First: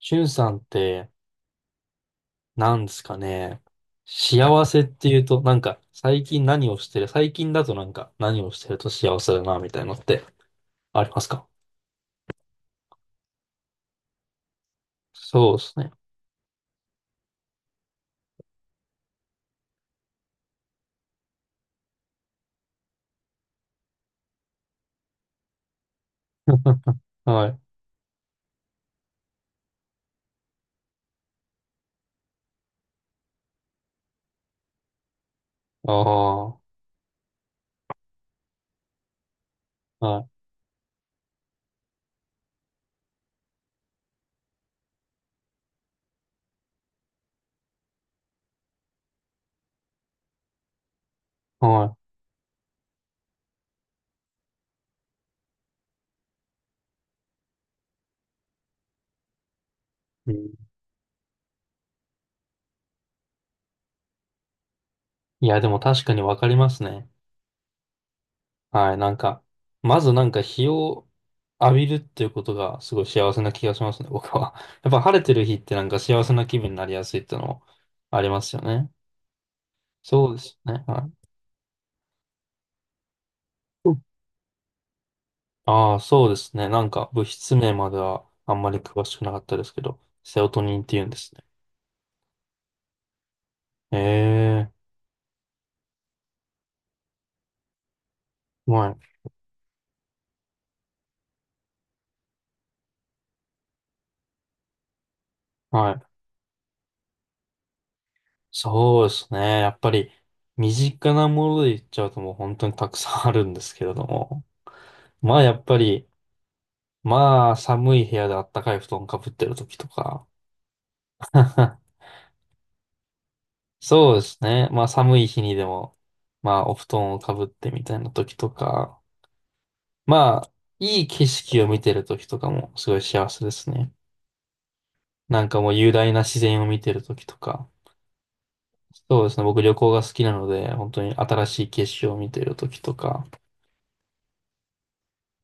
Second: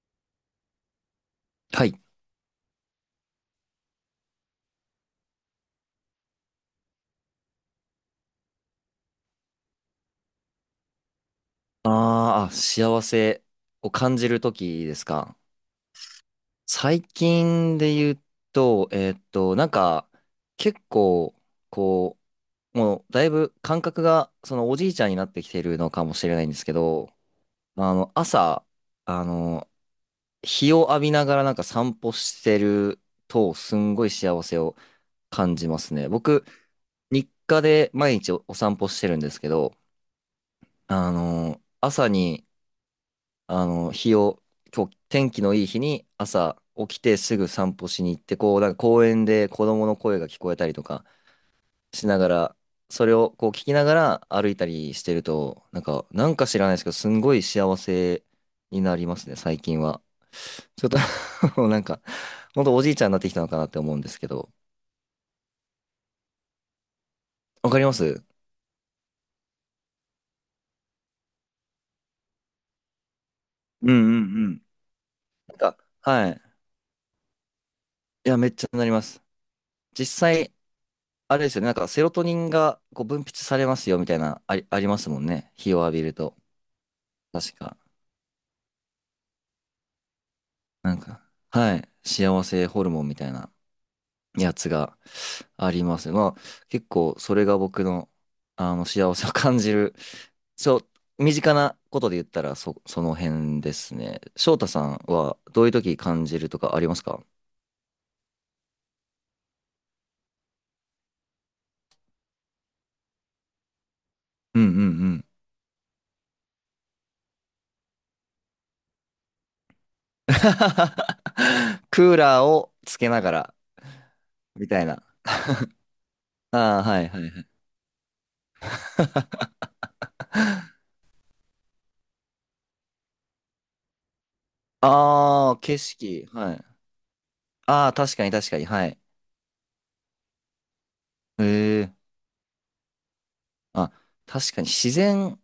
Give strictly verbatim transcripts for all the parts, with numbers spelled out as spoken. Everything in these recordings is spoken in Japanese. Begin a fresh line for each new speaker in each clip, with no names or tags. しゅんさんって、
はい。
なんですかね。幸せっていうと、なんか、最近何をしてる、最近だとなんか、何をしてると幸せだな、みたいなのってありますか？
あーあ、幸せを感じるときですか？
そうですね。
最近で言うと、えーっと、なんか、結構、こう、もう、だいぶ感覚が、その、おじいちゃんになってきてるのかもしれないんですけ ど、
はい。
まあの、朝、あの、日を浴びながらなんか散歩してると、すんごい幸せを感じま
あ
すね。
あ、
僕、
は
日課で毎日お、お散歩してるんですけど、
い。
あの、朝に、あの、日を、今日天気のいい日に朝起きてすぐ散歩しに行って、こう、なんか公園で子供の声が聞こえたりとか
は
しながら、それをこう聞きながら歩いたりしてると、なんか、なんか知らないですけど、すんごい幸せになりますね、最近は。
い。うん。
ちょっと もうなんか、ほんとおじいちゃんになってきたのかなって思うんですけど、
いや、でも確かにわかりますね。
わかります。
はい。なんか、まずなんか日を浴びるっていうことがすごい幸せな気がし
うん
ま
う
すね、
んう
僕は。
ん。
やっぱ晴れてる日
なん
って
か、
なんか幸
は
せ
い。
な気分になりやすいってのもあり
いや、
ま
めっ
すよ
ちゃな
ね。
ります。実
そうで
際、
すね。は
あれですよね、なんかセロトニンがこう分泌されま
い。
すよみたいな、あり、ありますもんね。日を浴
ああ、
びる
そうで
と。
すね。なんか物
確
質名
か。
まではあんまり詳しくなかったですけど、セロトニンっ
な
て
ん
言うんで
か、
すね。
はい。幸せホルモンみたいな
え
やつ
え、
があります。まあ、結構それが僕の、あの、
はい。
幸せを感じる。そう、身近なことで言ったらそ、その辺ですね。翔太さんはどういう
は
時
い。
感じるとかありますか？
そうですね。やっぱり身近なもので言っちゃうともう本当にたくさんあるんですけれども。
うんうんうん。
まあやっぱり、まあ寒い部屋であったかい布団かぶってる時とか。
クーラーをつけながら、
そうですね。
みた
ま
い
あ
な。
寒い日にでも、まあお
ああ、
布
はい
団を
は
かぶっ
い。
てみたいな時とか。まあ、いい景色を見てる時とかもすごい幸せですね。なん
ああ、
かもう
景
雄大な
色。
自
は
然
い。
を見てる時とか、
ああ、確かに確かに。はい。
そうですね、僕旅行が好きなので、本当に
へ
新しい景
え。
色を見てる時とか、
あ、確かに自然っ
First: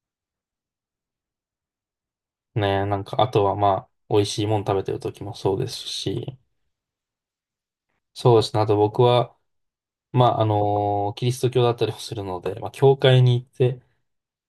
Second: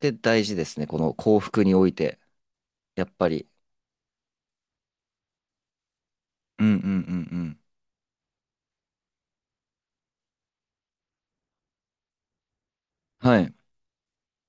て大事ですね。この幸福において。
ね、なん
やっ
かあ
ぱ
と
り。
はまあ、美味しいもの食べてる時もそうですし、
うんうんうんうん。
そうですね、あと僕は、まあ、あのキリスト教だったりもするので、まあ、教会に
は
行っ
い。
て、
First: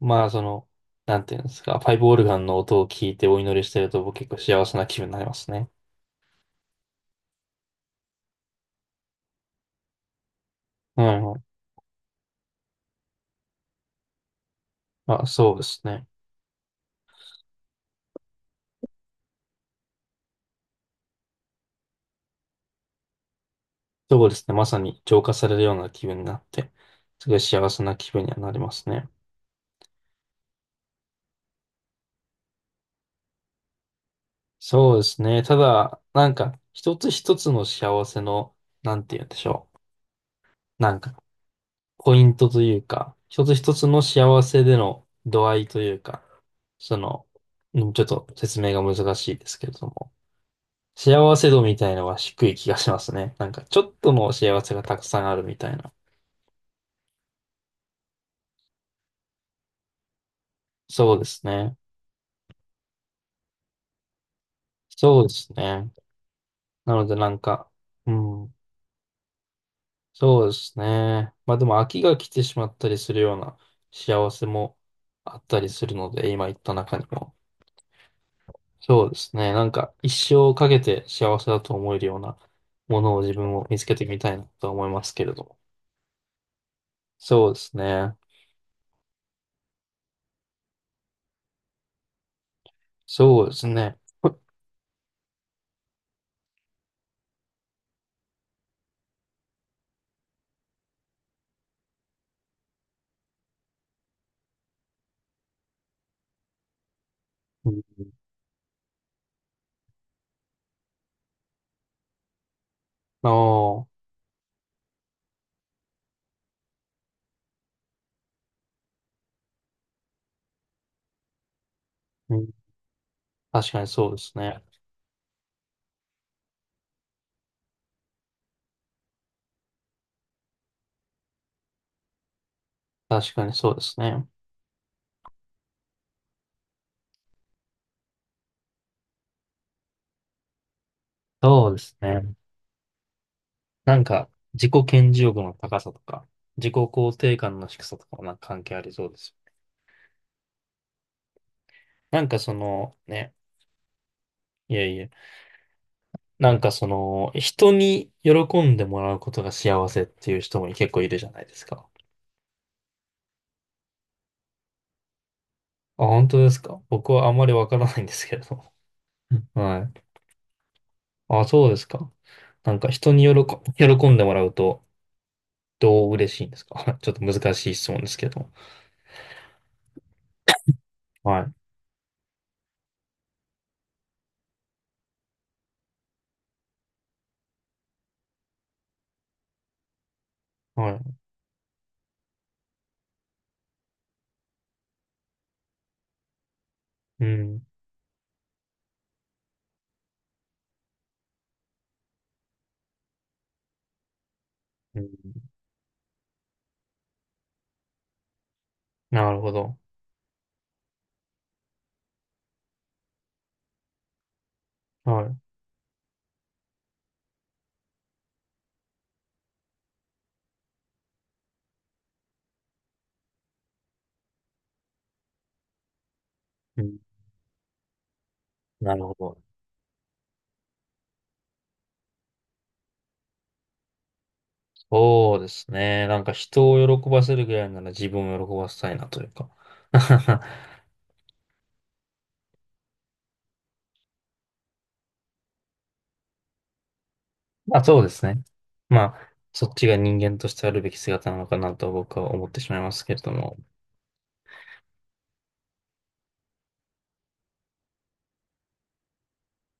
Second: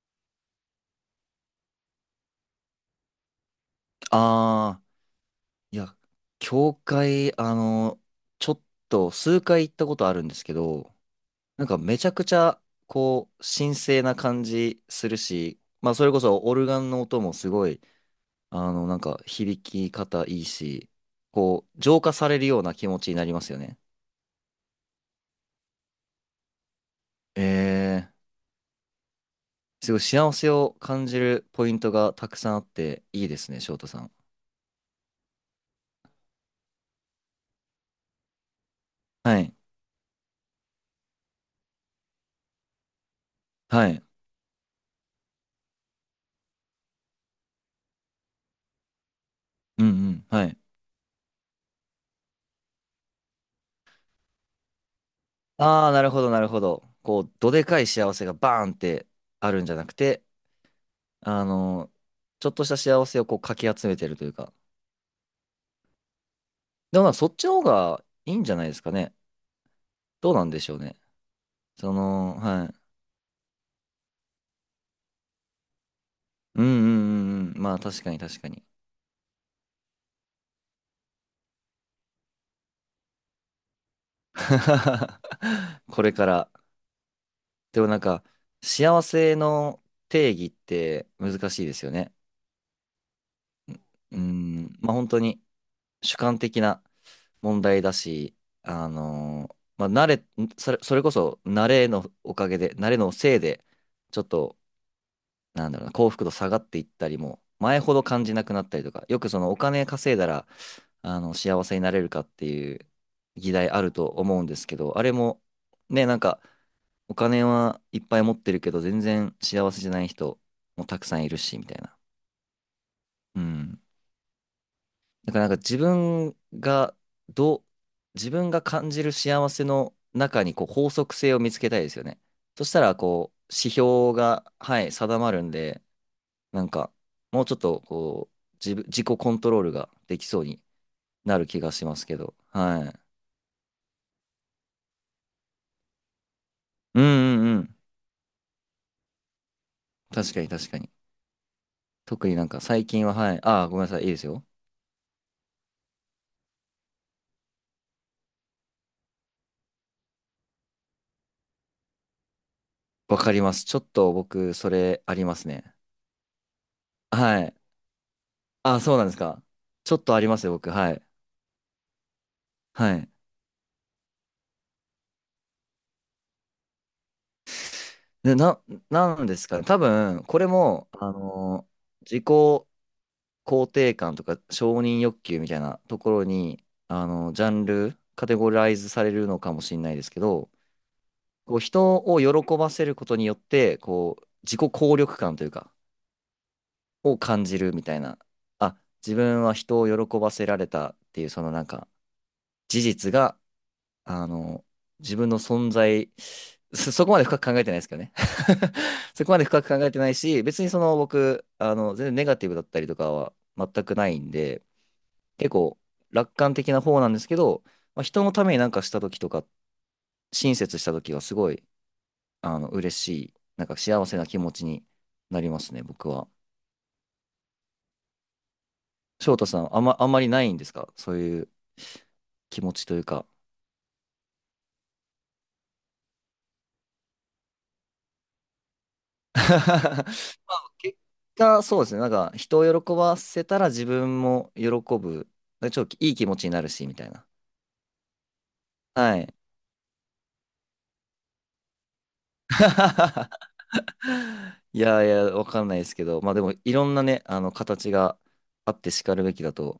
まあ、その、なんていうんですか、パイプオルガンの音を聞いてお祈りしてると、僕結構幸せ
ああ、
な気分になりますね。
いや、教会、あの、ちょっと数回行ったことあるんですけど、
うんうん、
なんかめちゃくちゃ、こう、神聖な感じする
まあ、そう
し、
です
まあ、そ
ね。
れこそオルガンの音もすごい、あの、なんか響き方いいし、こう、浄化されるような気持ちになりますよね。
そうですね、まさに浄化されるような気分になって、すごい
え
幸せな気
ー、
分にはなりますね。
すごい幸せを感じるポイントがたくさんあっていいですね、翔太さん。
そうですね。ただ、なんか、一つ一つの幸せの、なんて言うんで
は
し
い。
ょう。なんか、ポイントというか、一つ一つ
は
の
い。
幸せでの度合いというか、その、うんちょっと説明が難しいですけれ
う
ど
んう
も、
ん。はい。
幸せ度みたいのは低い気がしますね。なんか、ちょっとの幸せがたくさんあるみたい
ああ、
な。
なるほど、なるほど。こう、どでかい幸せがバーンってあるんじゃなくて、
そうで
あ
すね。
の、ちょっとした幸せをこうかき集めてるというか。
そうですね。な
でも
の
なん
で、
かそ
な
っ
ん
ちの方
か、
が
う
いいんじ
ん。
ゃないですかね。どう
そ
な
う
ん
で
でしょ
す
うね。
ね。まあでも飽
そ
きが来
の、
てしま
はい。
ったりするような幸せもあったりするので、今言っ
うんう
た中に
ん
も。
うんうん。まあ確かに確かに。
そうですね。なんか一生かけて幸せだと思えるようなものを自分も見つけてみたいなとは思いますけれども。
これから
そうです
でもなん
ね。
か、幸せの定義って難しいですよね。
そうですね。
う ん、まあ本当に主観的な問題だし、あのーまあ慣れ、それ、それこそ慣れのおかげで、慣れのせいで、ちょっと、なんだろうな、幸福度下がっていったりも、
う
前
ん、
ほど感じなくなったりとか、よくそのお金稼いだら、あの、幸せになれるかっていう
あ
議題ある
あ、
と思うんですけど、あれも、ね、なんか、お金はいっぱい持ってるけど、全然幸せじゃない人もたくさんいるし、みたいな。
うん、
う
確か
ん。
にそうですね。
だからなんか自分が、どう、自分が感じる幸せの中にこう法則性を見つけたいですよね。そしたら、こ
確
う、
かにそ
指
うです
標
ね。
が、はい、定まるんで、なんか、もうちょっと、こう、自分、自己コントロールができそうになる気
そう
が
で
しま
す
すけど、
ね。
はい。
なんか自己顕示欲の高さとか、自己
うん
肯定
うん
感
う
の
ん。
低さとかもなんか関係ありそうです。
確かに確かに。
なん
特に
か
なん
そ
か最
の、
近は、は
ね、
い。ああ、ごめんなさい。いいですよ。
いやいや、なんかその、人に喜んでもらうことが幸せっていう人も結構いるじゃないですか。
わかります。ちょっと僕、それありますね。
あ、本当ですか？僕はあん
は
まり
い。
わからないんですけれども。
ああ、そうなんですか？
は
ちょっ
い。
とありますよ、僕。はい。
あ、そうですか。なんか
はい。
人に喜、喜んでもらうと、どう嬉しいんですか？ ちょっと難しい質問ですけ
で、
ど。
な、なんですかね。多分、これも、あ
はい。
のー自己肯定感とか承認欲求みたいなところに、あのージャンル、カテゴライズされるのかもしれないですけど、
はい。
こう、人を喜ばせることによって、こう、自己効力感というか、を
う
感じ
ん。
るみたいな。あ、自分は人を喜ばせられたっていうそのなんか事実が、あの、
う
自分の
ん、
存在、そそこまで深く考えてないですけどね。そ
な
こま
る
で
ほ
深く考
ど。
えてないし、別にその僕、あの、全然ネガティブだったりとかは全くないんで、
はい。
結構楽観的な方なんですけど、まあ、人のためになんかした時とか、親切した時はすごい、あの、嬉しい、なんか幸せな気持ちになりますね、僕は。
うん、なるほ
翔
ど。
太さん、あんま、あんまりないんですか？そういう気持ちというか。
そうですね。なんか人を喜ばせるぐらいなら自分を喜ばせたいなというか。
結果、そうですね。なんか、人を喜ばせたら自分も喜ぶ。なんかちょっといい気持ちになるし、みたいな。
まあそうですね。ま
は
あ、
い。
そっちが人間としてあるべき姿なのかなと僕は思ってしまいますけれど も。
いやいや、わかんないですけど、まあでも、いろんなね、あの、形があってしかるべきだと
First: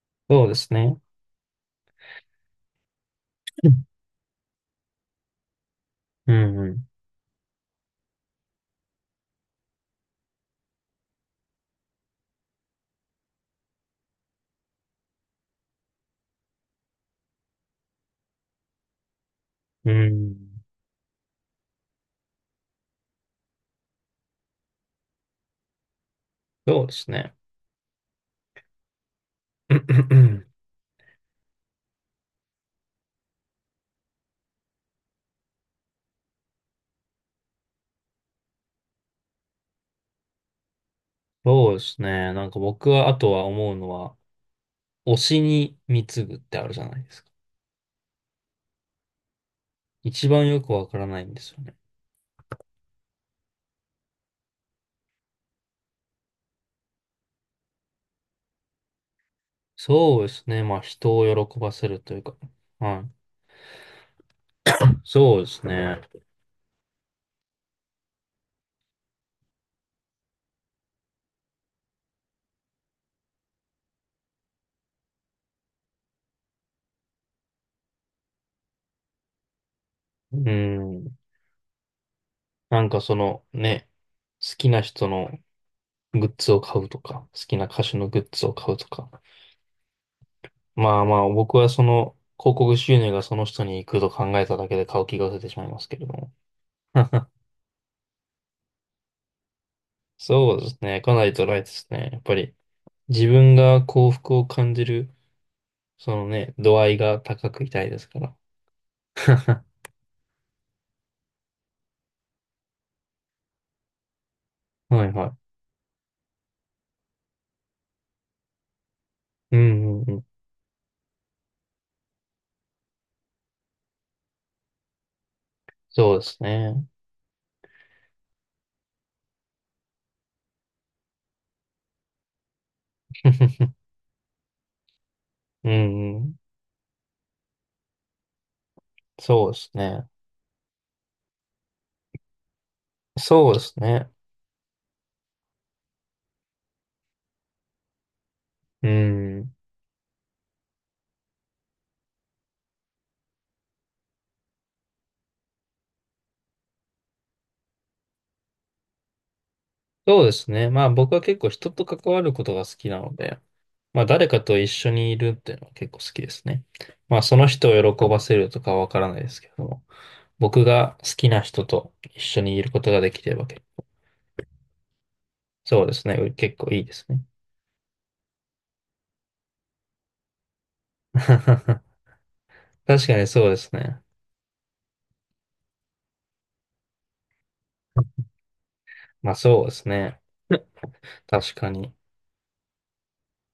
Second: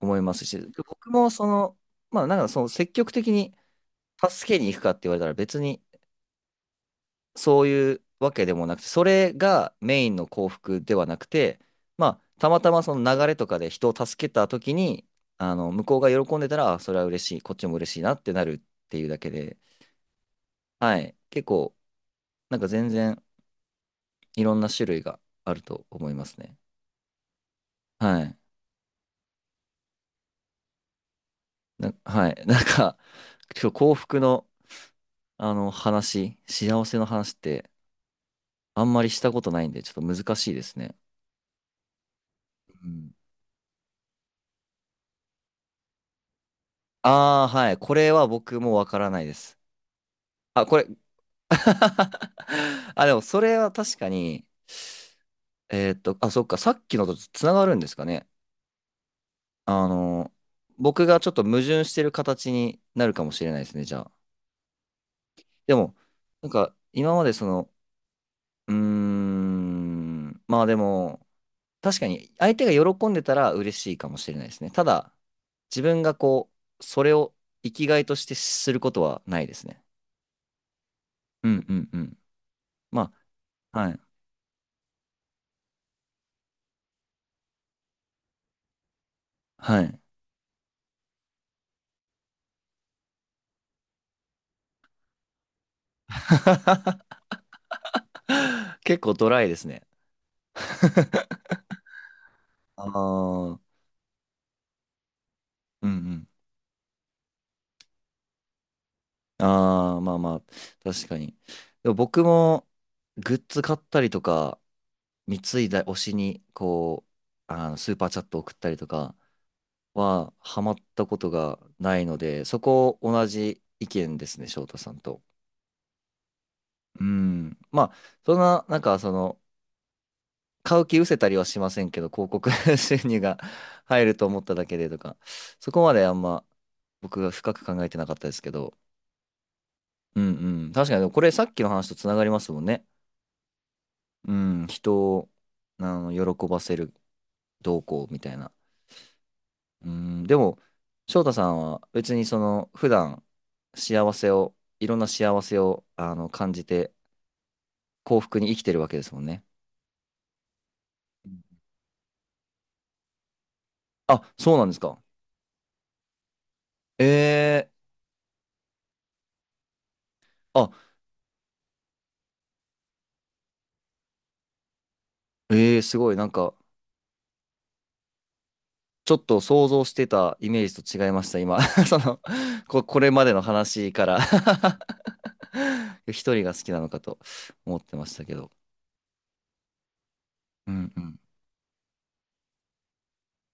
思いま
そ
す
うで
し、
すね。
僕もその、まあなんか、その積極的に助けに行くかって言われたら別に、
うん、うん、
そういうわけでもなくて、それがメインの幸福ではなくて、まあ、たまたまその流れとかで人を助けた時に、あの、向こうが喜んでたら、あそれは嬉しい、こっちも嬉しいなってなるっていうだけで、
うん。
はい。結構、なんか全然いろんな種類があると思いますね。
そうですね。
はい。な、はい。なんか、今日幸福の、あの話、幸せの話ってあんまりしたことないんで、ちょっと難しいですね。
そうですね。なんか
う
僕は、あ
ん、
とは思うのは、推しに貢ぐってあるじゃないですか。
ああ、はい。これは僕もわからないです。
一番よ
あ、
く
こ
わ
れ。
からないんですよね。
あ、でもそれは確かに、えーっと、あ、そっか、さっきのとつながるんですかね。あ
そうで
の、
すね。まあ
僕
人
がちょっと
を喜
矛
ば
盾
せ
し
る
てる
というか。
形に
は
なる
い。
かもしれないですね、じゃあ。
そうです
でも、
ね。
なんか、今までその、うーん、まあでも、確かに相手が喜んでたら嬉しいかもしれないですね。ただ、自分がこう、それを生きがいとしてすることはないですね。
うん。
うんうんうん。
なんか
ま
その
あ、
ね、
はい。
好きな人のグッズを買うとか、好きな歌手のグッズを買うとか。
はい。
まあまあ、僕はその、広告収入がその人に行くと考えただけで買う気が出てしまいますけれども。
結構ドライですね。
そうですね。かなりドライですね。やっぱり、
あ
自
あ、う
分
ん
が幸福を感じる、
う
その
ん。
ね、度合いが高くいたいですから。
ああ、まあまあ、確かに。でも僕もグッズ買ったりとか、
はいはい。
貢いだ推しに、こう、あのスーパーチャット送ったりとか
うんうんうん。
は、ハマったことがないので、そこ同じ意見ですね、翔太さんと。
そうですね。
うん。まあ、そんな、なんか、その、買う気失せたりはしませんけど、広告 収入が 入ると思っただけでとか、
う
そこまであ
んう
ん
ん。
ま僕が深く考えてなかったですけど、
そうですね。
うんうん。確かに、これさっきの話とつながりますもんね。
そうですね。
うん、人を、あの、喜ばせる動向みたいな。
うん。
うん、でも、翔太さんは別にその、普段、幸せを、いろんな幸せを、あの、感じて、幸福に生きてるわけですもんね。
そうですね。まあ僕は
う
結
ん。
構人と関わることが好きなので、まあ、誰
あ、
か
そう
と
な
一
んです
緒
か？
にいるっていうのは結構好きですね。
え
まあ、その人
ー、
を喜ばせるとかはわからないですけども、僕
あ、
が好きな人と一緒にいることができているわけ。
えー、
そうで
す
す
ご
ね。
い、なん
う
か、
結構いいですね。
ちょっと想像してたイメージと違いました、今。そ の、こ、こ
確
れ
か
ま
に
での
そうです
話
ね。
から 一人が好きなのかと思ってましたけど。
まあ、そうですね。
うんうん。
確かに。